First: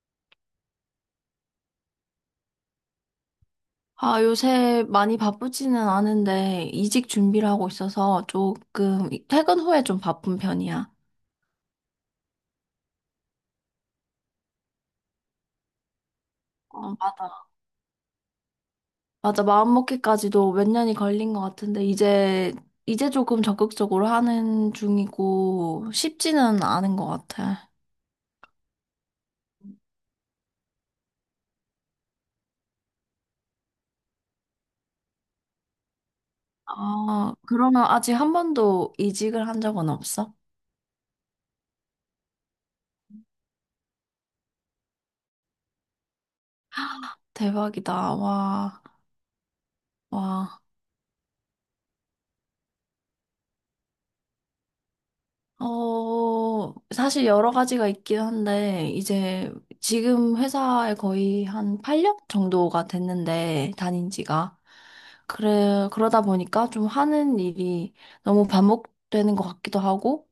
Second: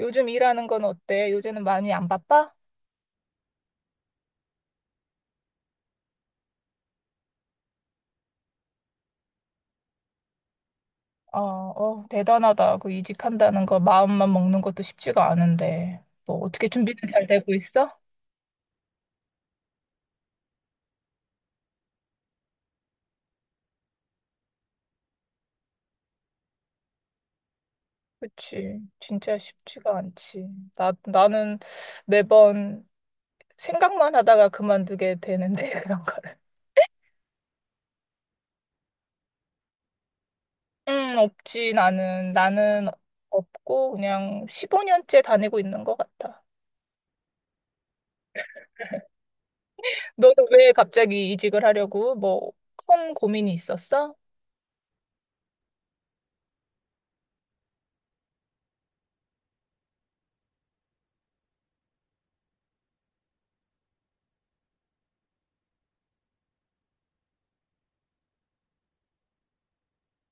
요즘 일하는 건 어때? 요새는 많이 안 바빠? 아, 요새 많이 바쁘지는 않은데 이직 준비를 하고 있어서 조금 퇴근 후에 좀 바쁜 편이야. 어, 어, 대단하다. 그 이직한다는 거 마음만 먹는 것도 쉽지가 않은데. 뭐 어떻게 어, 준비는 잘 맞아. 되고 있어? 맞아, 마음먹기까지도 몇 년이 걸린 것 같은데 이제 조금 적극적으로 하는 중이고 쉽지는 않은 것 같 아, 그치. 진짜 쉽지가 않지. 나는 매번 생각만 하다가 그만두게 되는데, 그런 거를. 아, 그러면 아직 한 번도 이직을 한 적은 없어? 없지. 나는 없고, 그냥 15년째 다니고 있는 것 같아. 대박이다. 와, 너는 와. 왜 갑자기 이직을 하려고? 뭐, 큰 고민이 있었어? 어, 사실 여러 가지가 있긴 한데, 이제 지금 회사에 거의 한 8년 정도가 됐는데, 다닌 지가. 그래, 그러다 보니까 좀 하는 일이 너무 반복되는 것 같기도 하고,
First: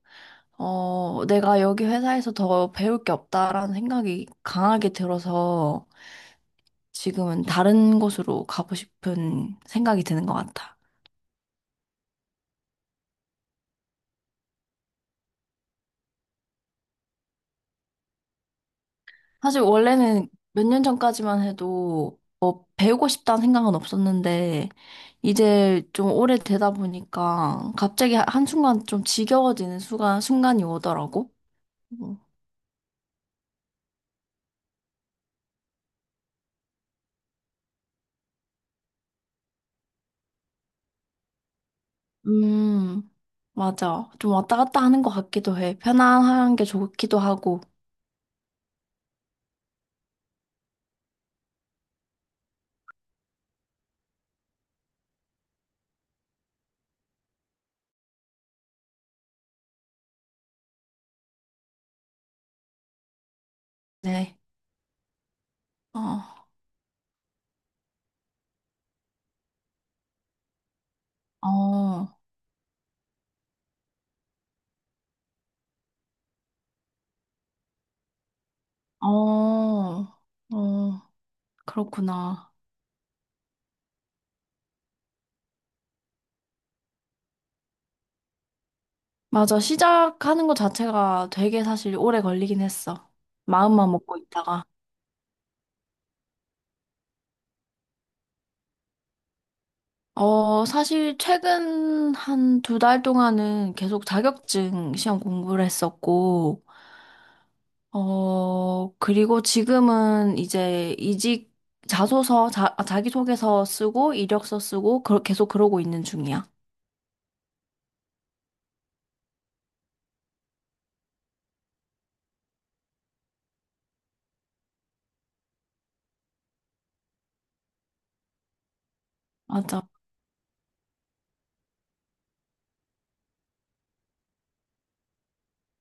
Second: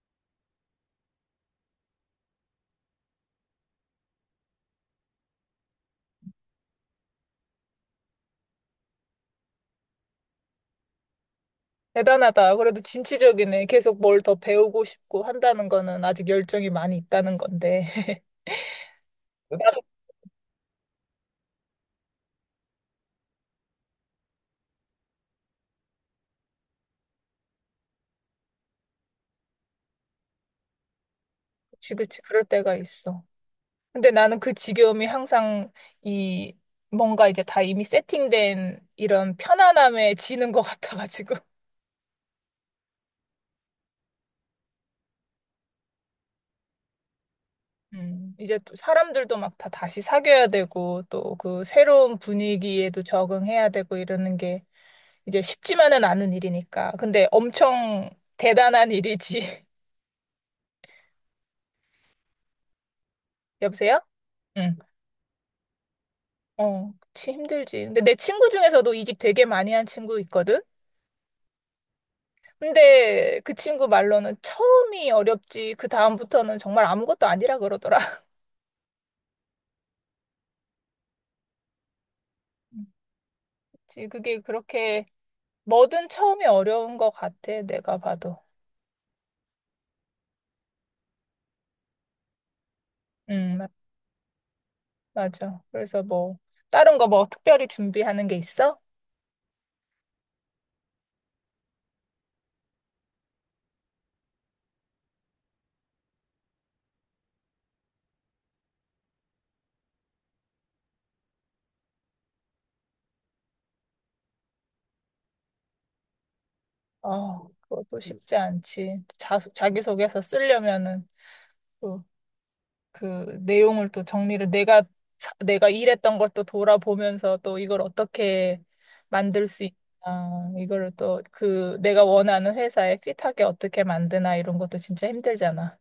어, 내가 여기 회사에서 더 배울 게 없다라는 생각이 강하게 들어서 지금은 다른 곳으로 가고 싶은 생각이 드는 것 같아. 대단하다. 그래도 진취적이네. 계속 뭘 더 배우고 싶고 한다는 거는 아직 열정이 많이 있다는 건데. 사실 나도 원래는 몇 년 전까지만 해도 배우고 싶다는 생각은 없었는데, 이제 좀 오래 되다 보니까 갑자기 한순간 좀 지겨워지는 순간이 오더라고. 그치. 그럴 때가 있어. 근데 나는 그 지겨움이 항상 이 뭔가 이제 다 이미 세팅된 이런 편안함에 지는 것 같아가지고. 음, 맞아. 좀 왔다 갔다 하는 것 같기도 해. 편안한 게 좋기도 하고. 이제 또 사람들도 막 다 다시 사귀어야 되고 또 그 새로운 분위기에도 적응해야 되고 이러는 게 이제 쉽지만은 않은 일이니까. 근데 엄청 대단한 일이지. 여보세요? 네. 응. 어, 어, 그치, 힘들지. 근데 내 친구 중에서도 이직 되게 많이 한 친구 있거든? 어, 근데 그 친구 말로는 처음이 어렵지, 그 다음부터는 정말 아무것도 아니라 그러더라. 어, 어, 그렇구나. 음, 그치, 그게 그렇게 뭐든 처음이 어려운 것 같아, 내가 봐도. 맞아. 시작하는 것 자체가 되게 사실 오래 걸리긴 했어. 음, 맞- 마음만 먹고 있다가. 맞아. 그래서 뭐, 다른 거 뭐 특별히 준비하는 게 있어? 어, 사실 최근 한 두 달 동안은 계속 자격증 시험 공부를 했었고, 어, 그리고 지금은 이제 이직 자소서, 자기소개서 쓰고, 이력서 쓰고, 그러, 계속 그러고 있는 중이야. 어, 그것도 쉽지 않지. 자기소개서 쓰려면은. 또 그 내용을 또 정리를 내가 내가 일했던 걸 또 돌아보면서 또 이걸 어떻게 만들 수 맞아. 있나 이거를 또 그 내가 원하는 회사에 핏하게 어떻게 만드나 이런 것도 진짜 힘들잖아.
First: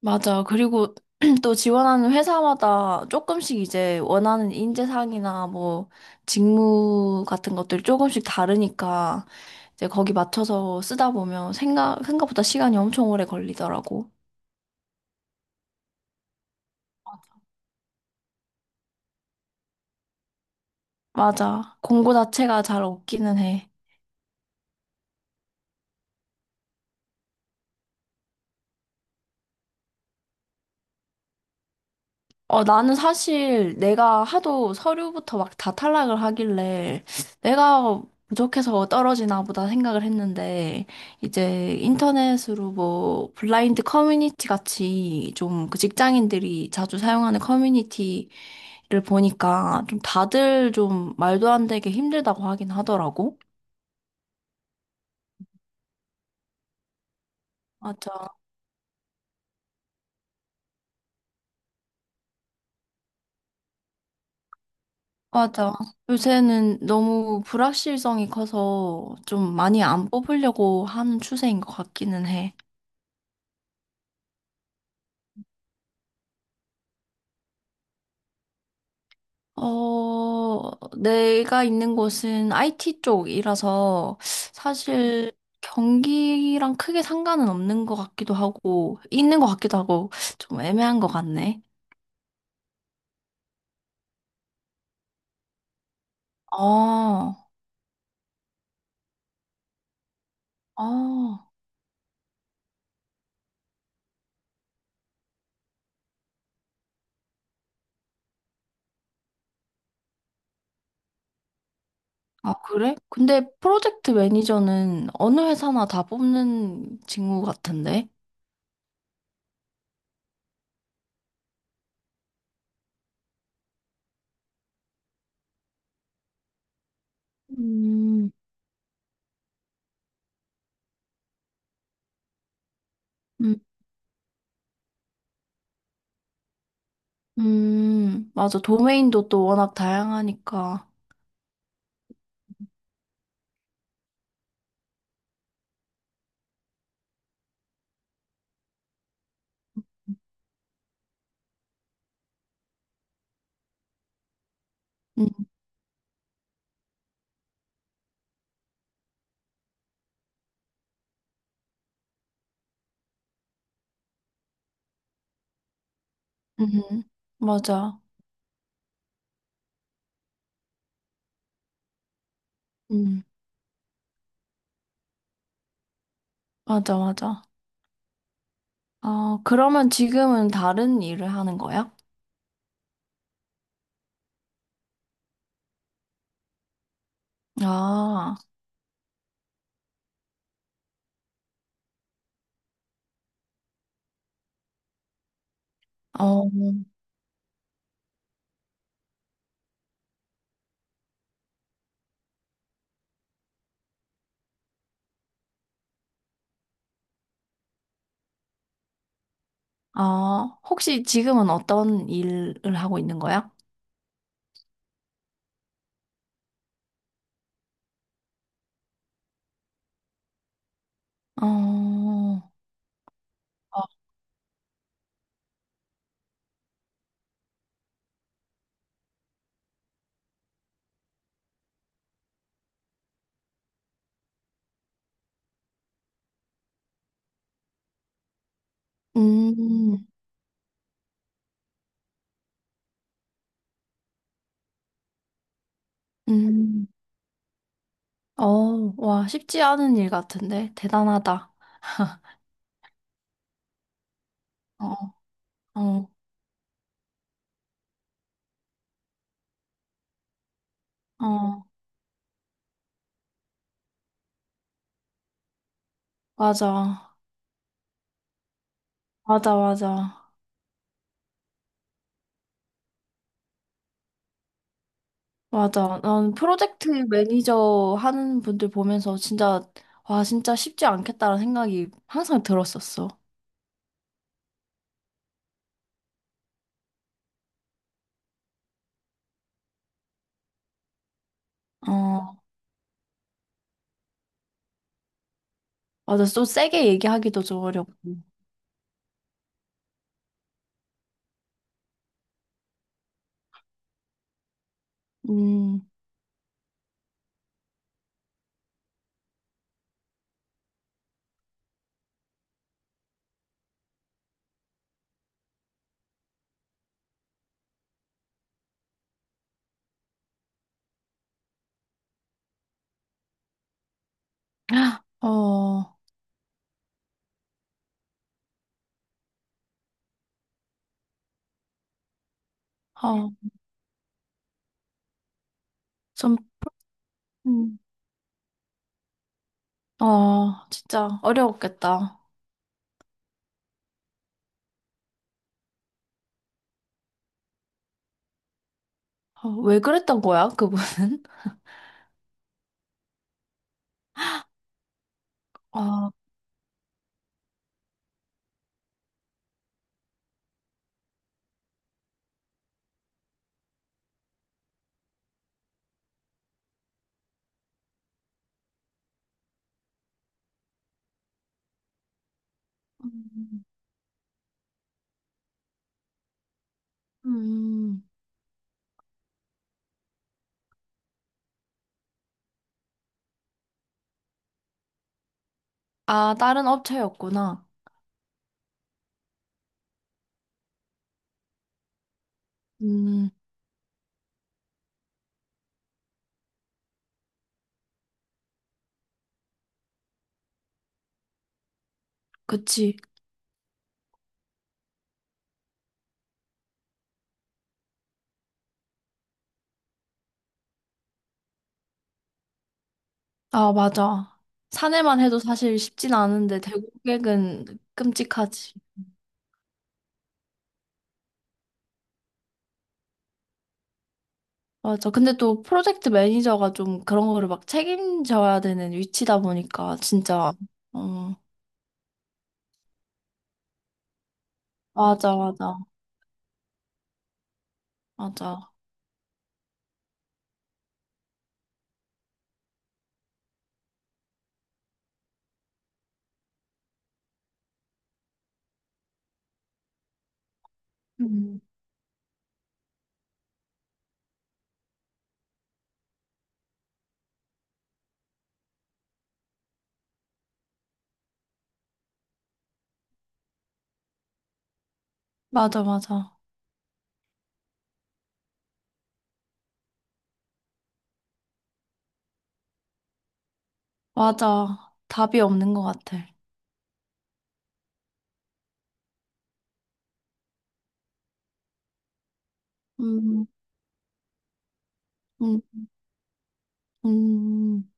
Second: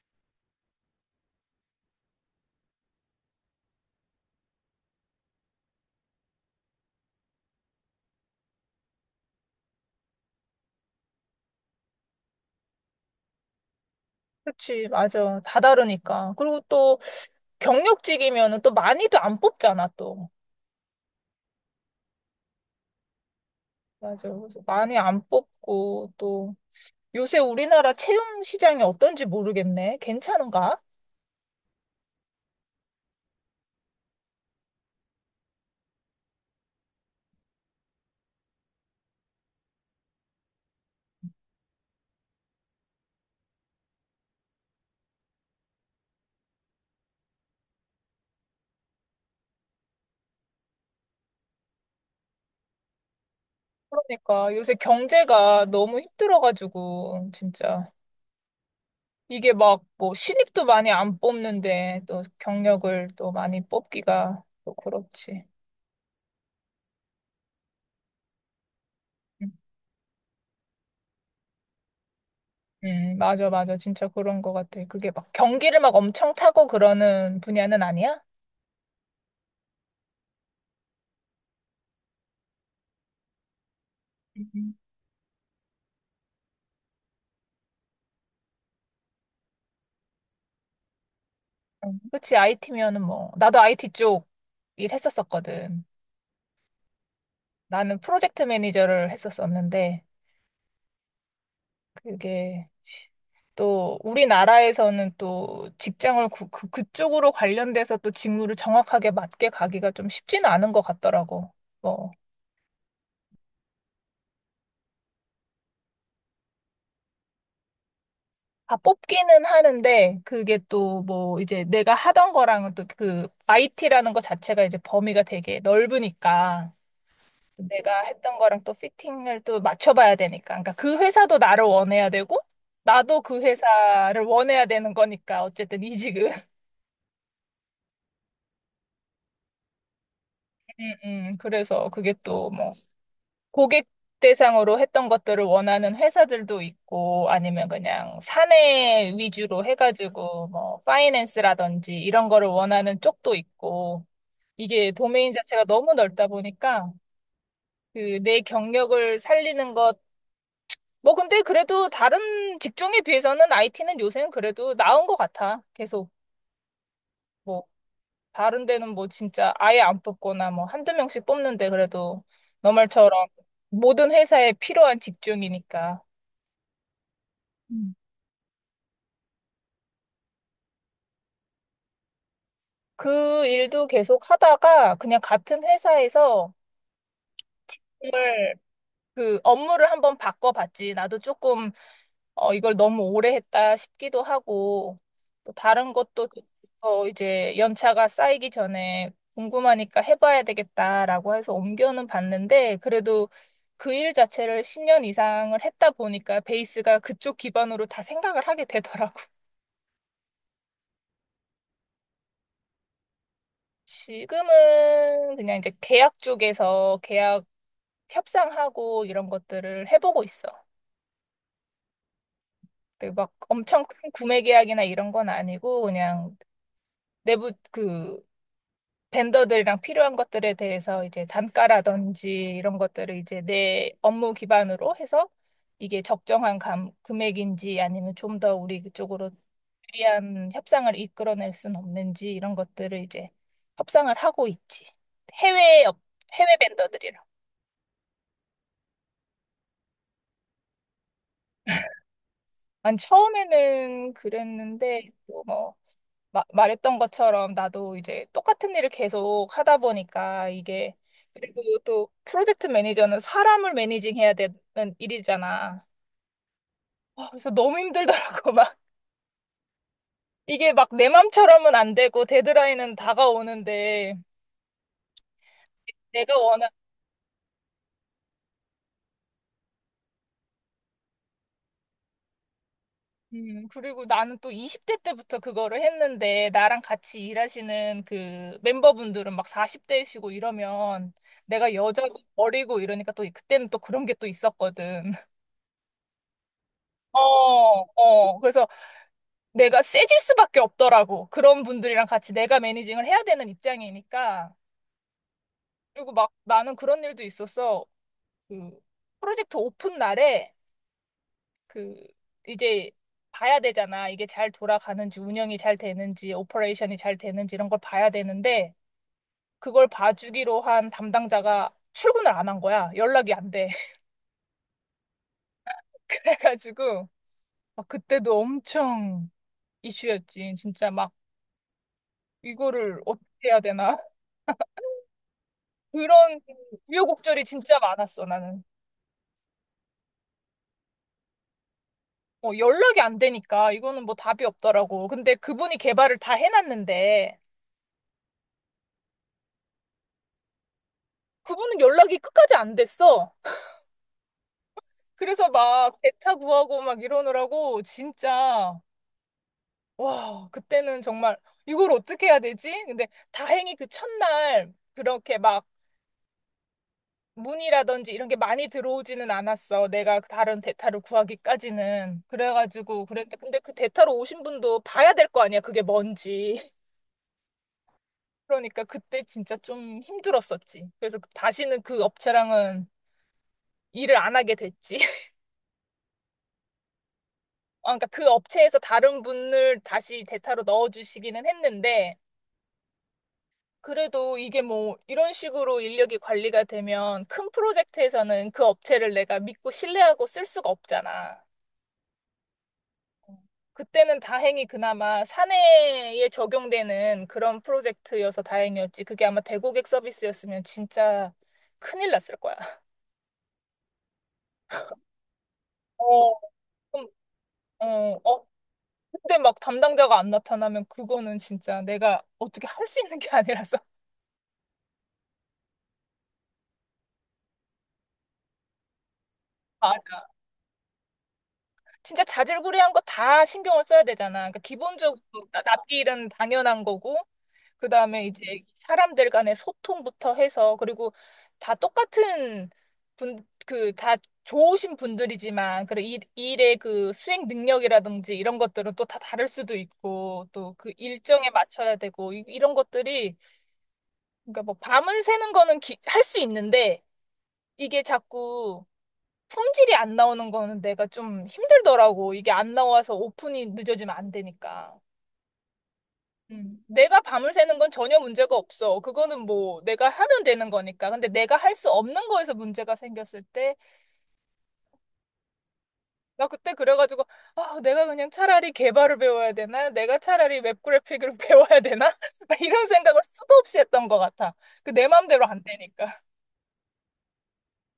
맞아. 그리고 또 지원하는 회사마다 조금씩 이제 원하는 인재상이나 뭐 직무 같은 것들이 조금씩 다르니까 이제 거기 맞춰서 쓰다 보면 생각보다 시간이 엄청 오래 걸리더라고. 그치, 맞아. 다 다르니까. 그리고 또 경력직이면은 또 많이도 안 뽑잖아, 또. 맞아. 공고 자체가 잘 없기는 해. 맞아. 그래서 많이 안 뽑고 또 요새 우리나라 채용 시장이 어떤지 모르겠네. 괜찮은가? 어, 나는 사실 내가 하도 서류부터 막 다 탈락을 하길래 내가 부족해서 떨어지나 보다 생각을 했는데 이제 인터넷으로 뭐 블라인드 커뮤니티 같이 좀 그 직장인들이 자주 사용하는 커뮤니티를 보니까 좀 다들 좀 말도 안 되게 힘들다고 하긴 하더라고. 그러니까 요새 경제가 너무 힘들어가지고 진짜. 맞아. 이게 막 뭐 신입도 많이 안 뽑는데 또 경력을 또 많이 뽑기가 또 그렇지. 맞아. 요새는 너무 불확실성이 커서 음, 좀 많이 안 뽑으려고 하는 추세인 것 같기는 해. 맞아. 진짜 그런 것 같아. 그게 막 경기를 막 엄청 타고 그러는 분야는 아니야? 어, 내가 있는 곳은 IT 쪽이라서 음. 사실 경기랑 크게 상관은 없는 것 같기도 하고, 있는 것 같기도 하고, 좀 애매한 것 같네. 그치, IT면은 뭐. 나도 IT 쪽 일했었었거든. 아, 나는 프로젝트 매니저를 했었었는데, 아, 이게 또 우리나라에서는 또 직장을 그쪽으로 관련돼서 또 직무를 정확하게 맞게 가기가 좀 쉽지는 않은 것 같더라고. 뭐, 아, 그래? 근데 프로젝트 매니저는 어느 회사나 다 뽑는 직무 같은데? 다 뽑기는 하는데 그게 또 뭐 이제 내가 하던 거랑은 또 그 IT라는 것 자체가 이제 범위가 되게 넓으니까 내가 음, 했던 거랑 또 피팅을 또 맞춰봐야 되니까. 그러니까 그 회사도 나를 원해야 되고 나도 그 음, 회사를 원해야 되는 거니까 어쨌든 이직은. 맞아. 도메인도 또 워낙 다양하니까. 음, 그래서 그게 또뭐 고객 대상으로 했던 것들을 원하는 회사들도 있고 아니면 그냥 사내 위주로 해가지고 뭐 파이낸스라든지 이런 거를 원하는 쪽도 있고 이게 음, 도메인 자체가 너무 넓다 보니까 그 내 경력을 살리는 것 뭐 근데 그래도 다른 직종에 비해서는 IT는 요새는 그래도 나은 것 같아 계속 음, 뭐 맞아. 다른 데는 뭐 진짜 아예 안 뽑거나 뭐 한두 명씩 뽑는데 그래도 너 말처럼 음, 모든 회사에 필요한 직종이니까. 맞아, 맞아. 어, 그러면 지금은 다른 일을 하는 거야? 그 일도 계속 하다가 그냥 같은 회사에서 아, 정말 그 업무를 한번 바꿔봤지. 나도 조금 어, 이걸 너무 오래 했다 싶기도 하고 또 다른 것도 어, 어, 이제 연차가 쌓이기 전에 궁금하니까 해봐야 되겠다라고 해서 옮겨는 봤는데 그래도 그 일 자체를 10년 이상을 했다 보니까 베이스가 그쪽 기반으로 다 생각을 하게 되더라고. 아, 혹시 지금은 어떤 일을 하고 있는 거야? 지금은 그냥 이제 계약 쪽에서 계약 협상하고 이런 것들을 해보고 있어. 어, 어, 근데 막 엄청 큰 구매 계약이나 이런 건 아니고 그냥 내부 그 벤더들이랑 필요한 것들에 대해서 이제 단가라든지 이런 것들을 이제 내 업무 기반으로 해서 이게 적정한 금액인지 아니면 좀 더 우리 쪽으로 음, 유리한 협상을 이끌어낼 수는 없는지 이런 것들을 이제 협상을 하고 있지. 해외 업- 해외 음, 벤더들이랑. 어, 와, 쉽지 않은 일 같은데? 대단하다. 난 처음에는 어, 그랬는데 또뭐 어, 말했던 것처럼 나도 이제 똑같은 일을 계속 하다 보니까 이게 그리고 어, 또 프로젝트 매니저는 사람을 매니징해야 되는 일이잖아. 맞아. 어, 그래서 너무 힘들더라고. 막 맞아, 맞아. 이게 막 내 맘처럼은 안 되고 데드라인은 다가오는데 맞아. 난 내가 원한 프로젝트 매니저 하는 분들 보면서 진짜, 와, 진짜 쉽지 않겠다라는 생각이 항상 들었었어. 그리고 나는 또 20대 때부터 그거를 했는데 나랑 같이 일하시는 그 멤버분들은 막 40대이시고 이러면 내가 여자고 어, 어리고 이러니까 또 그때는 또 그런 게 또 있었거든. 맞아, 좀 세게 어, 얘기하기도 좀 어렵고. 어. 그래서 내가 세질 수밖에 없더라고. 그런 분들이랑 같이 내가 매니징을 해야 되는 입장이니까. 음, 그리고 막 나는 그런 일도 있었어. 그 프로젝트 오픈 날에 그 이제 봐야 되잖아. 이게 잘 돌아가는지, 운영이 잘 되는지, 오퍼레이션이 잘 되는지 이런 걸 봐야 되는데 그걸 봐주기로 한 담당자가 출근을 안 한 거야. 연락이 안 돼. 어, 어, 그래가지고 막 그때도 엄청 이슈였지. 진짜 막 이거를 어떻게 해야 되나. 좀, 그런 우여곡절이 진짜 음, 많았어, 나는. 어, 진짜 어려웠겠다. 어, 연락이 안 되니까 이거는 뭐 답이 없더라고. 근데 그분이 개발을 다 해놨는데 어, 왜 그랬던 거야, 그분은? 그분은 연락이 끝까지 안 됐어. 그래서 막 아, 대타 구하고 막 이러느라고 진짜 와, 그때는 정말 이걸 어떻게 해야 되지? 근데 다행히 그 첫날 그렇게 막 문의라든지 이런 게 많이 들어오지는 않았어. 내가 다른 대타를 구하기까지는. 그래가지고 그랬는데 근데 음, 그 대타로 오신 분도 봐야 될 거 아니야. 그게 뭔지. 음. 그러니까 그때 진짜 좀 힘들었었지. 그래서 다시는 그 업체랑은 일을 안 하게 됐지. 아, 다른 업체였구나. 아, 그러니까 그 업체에서 다른 분을 다시 대타로 넣어주시기는 했는데, 음, 그래도 이게 뭐 이런 식으로 인력이 관리가 되면 큰 프로젝트에서는 그 업체를 내가 믿고 신뢰하고 쓸 수가 없잖아. 그치. 어, 그때는 다행히 그나마 사내에 적용되는 그런 프로젝트여서 다행이었지. 그게 아마 대고객 서비스였으면 진짜 큰일 났을 거야. 아, 맞아. 사내만 해도 사실 쉽진 어, 않은데, 좀, 대고객은 어, 끔찍하지. 근데 막 담당자가 안 나타나면 그거는 진짜 내가 어떻게 할 수 있는 게 아니라서. 맞아. 근데 또 프로젝트 매니저가 좀 그런 거를 막 책임져야 되는 위치다 보니까, 맞아. 진짜. 어, 진짜 자질구레한 거 다 신경을 써야 되잖아. 그러니까 기본적으로 맞아, 맞아. 납기일은 당연한 거고, 그 다음에 이제 맞아. 사람들 간의 소통부터 해서, 그리고 다 똑같은 다 좋으신 분들이지만, 그리고 일의 그 수행 능력이라든지 이런 것들은 또 다 다를 수도 있고, 또 그 일정에 음. 맞춰야 되고, 이런 것들이, 그러니까 뭐 밤을 새는 거는 할 수 있는데, 이게 자꾸 품질이 안 나오는 거는 내가 좀 힘들더라고. 이게 안 나와서 오픈이 늦어지면 안 되니까. 맞아, 맞아. 음. 내가 밤을 새는 건 전혀 문제가 없어. 그거는 뭐 내가 하면 되는 거니까. 근데 내가 할 수 없는 거에서 문제가 생겼을 때, 맞아. 답이 없는 것 같아. 나 그때 그래가지고, 아, 내가 그냥 차라리 개발을 배워야 되나? 내가 차라리 웹 그래픽을 배워야 되나? 막 이런 생각을 음, 수도 없이 했던 것 같아. 그 내 마음대로 음, 안 되니까. 음.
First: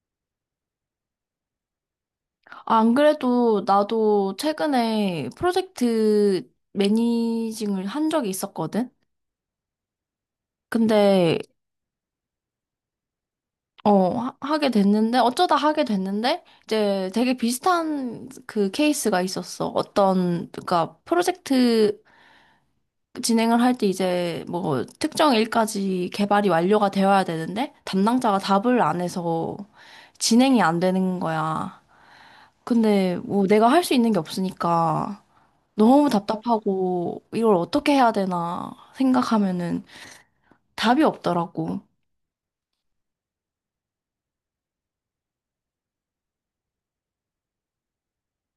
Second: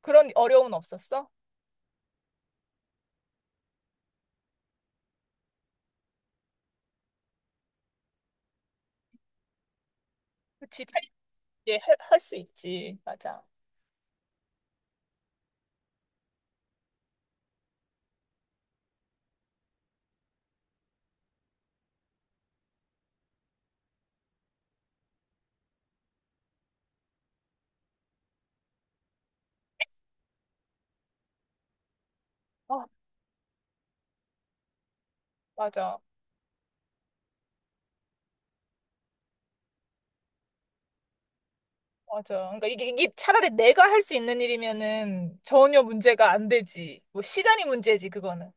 그런 어려움은 없었어? 아, 안 그래도 나도 최근에 프로젝트 매니징을 한 적이 있었거든? 그치, 할수 근데, 지 할, 할수 있지. 맞아. 어, 하게 됐는데, 어쩌다 하게 됐는데, 이제 되게 비슷한 그 케이스가 있었어. 어떤, 그러니까 프로젝트 진행을 할 때 이제 뭐 특정 일까지 개발이 완료가 되어야 되는데 담당자가 답을 안 해서 진행이 안 되는 거야. 아, 근데 뭐 내가 할 수 있는 게 없으니까 맞아. 너무 답답하고 이걸 어떻게 해야 되나 생각하면은 답이 없더라고. 맞아. 그러니까 이게 차라리 내가 할 수 있는 일이면은 전혀 문제가 안 되지. 뭐 시간이 문제지 그거는.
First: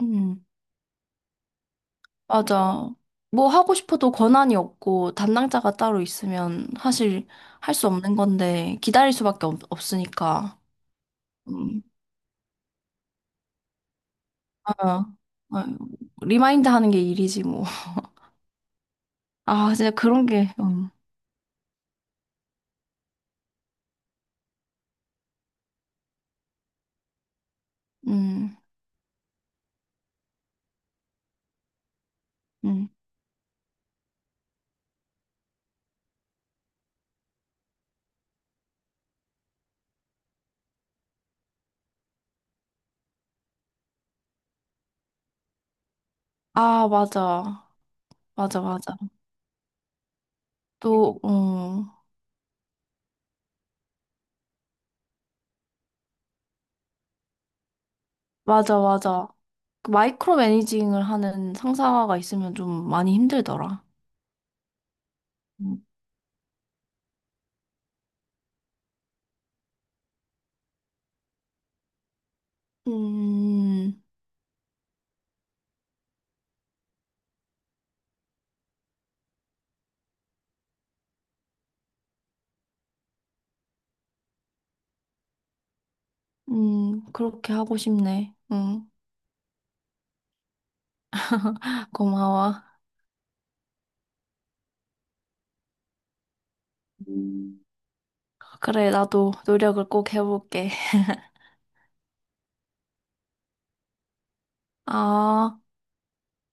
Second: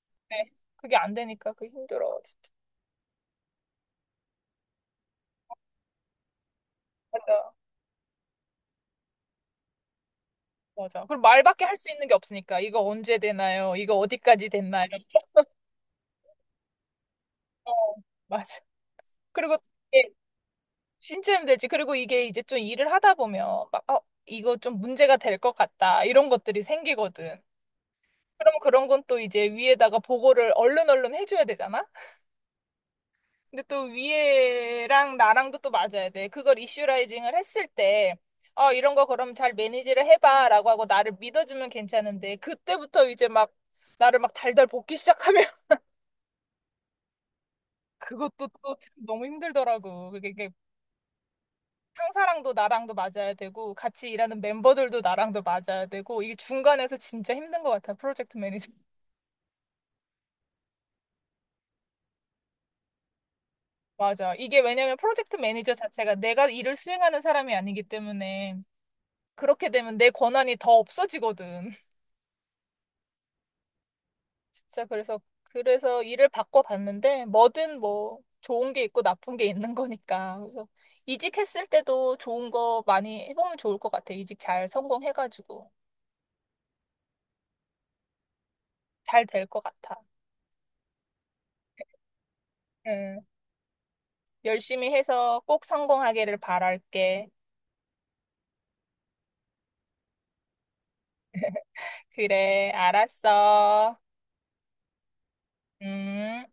음, 네. 그게 안 되니까 그 힘들어 진짜. 맞아. 뭐 하고 싶어도 권한이 없고 담당자가 따로 있으면 사실 맞아. 할 수 없는 건데 기다릴 수밖에 없으니까. 맞아. 그리고 말밖에 할 음. 수 있는 게 없으니까 이거 언제 되나요? 이거 어디까지 됐나요? 어, 어, 리마인드 하는 게 일이지, 뭐. 어, 맞아. 그리고 아, 진짜 이게 그런 게, 진짜 힘들지. 그리고 이게 이제 좀 일을 하다 보면 막 어, 이거 좀 문제가 될 것 같다. 이런 것들이 생기거든. 음, 그러면 그런 건 또 이제 위에다가 보고를 얼른 얼른 해줘야 되잖아. 음. 근데 또 위에랑 나랑도 또 맞아야 돼. 그걸 이슈라이징을 했을 때, 어, 이런 거 그럼 잘 매니지를 해봐. 라고 하고 나를 믿어주면 괜찮은데, 그때부터 이제 막 나를 막 달달 볶기 시작하면 아, 맞아. 그것도 맞아, 또 맞아. 너무 힘들더라고. 그게 이게 또, 응 상사랑도 나랑도 맞아야 되고, 같이 일하는 멤버들도 나랑도 맞아야 되고, 이게 중간에서 진짜 힘든 것 같아. 프로젝트 매니저. 맞아, 맞아. 그 마이크로 매니징을 하는 상사가 있으면 좀 많이 힘들더라. 맞아. 이게 왜냐면 프로젝트 매니저 음, 자체가 내가 일을 수행하는 사람이 아니기 때문에, 그렇게 되면 내 권한이 더 없어지거든. 음, 진짜 그래서 일을 바꿔봤는데 뭐든 뭐 좋은 게 있고 나쁜 게 있는 거니까 그래서 이직했을 때도 좋은 거 많이 해보면 좋을 것 같아. 이직 잘 성공해가지고 그렇게 하고 싶네. 잘 될 것 같아. 고마워. 응. 열심히 해서 꼭 성공하기를 바랄게. 음. 그래, 나도 노력을 꼭 해볼게. 그래, 알았어. 아. 음.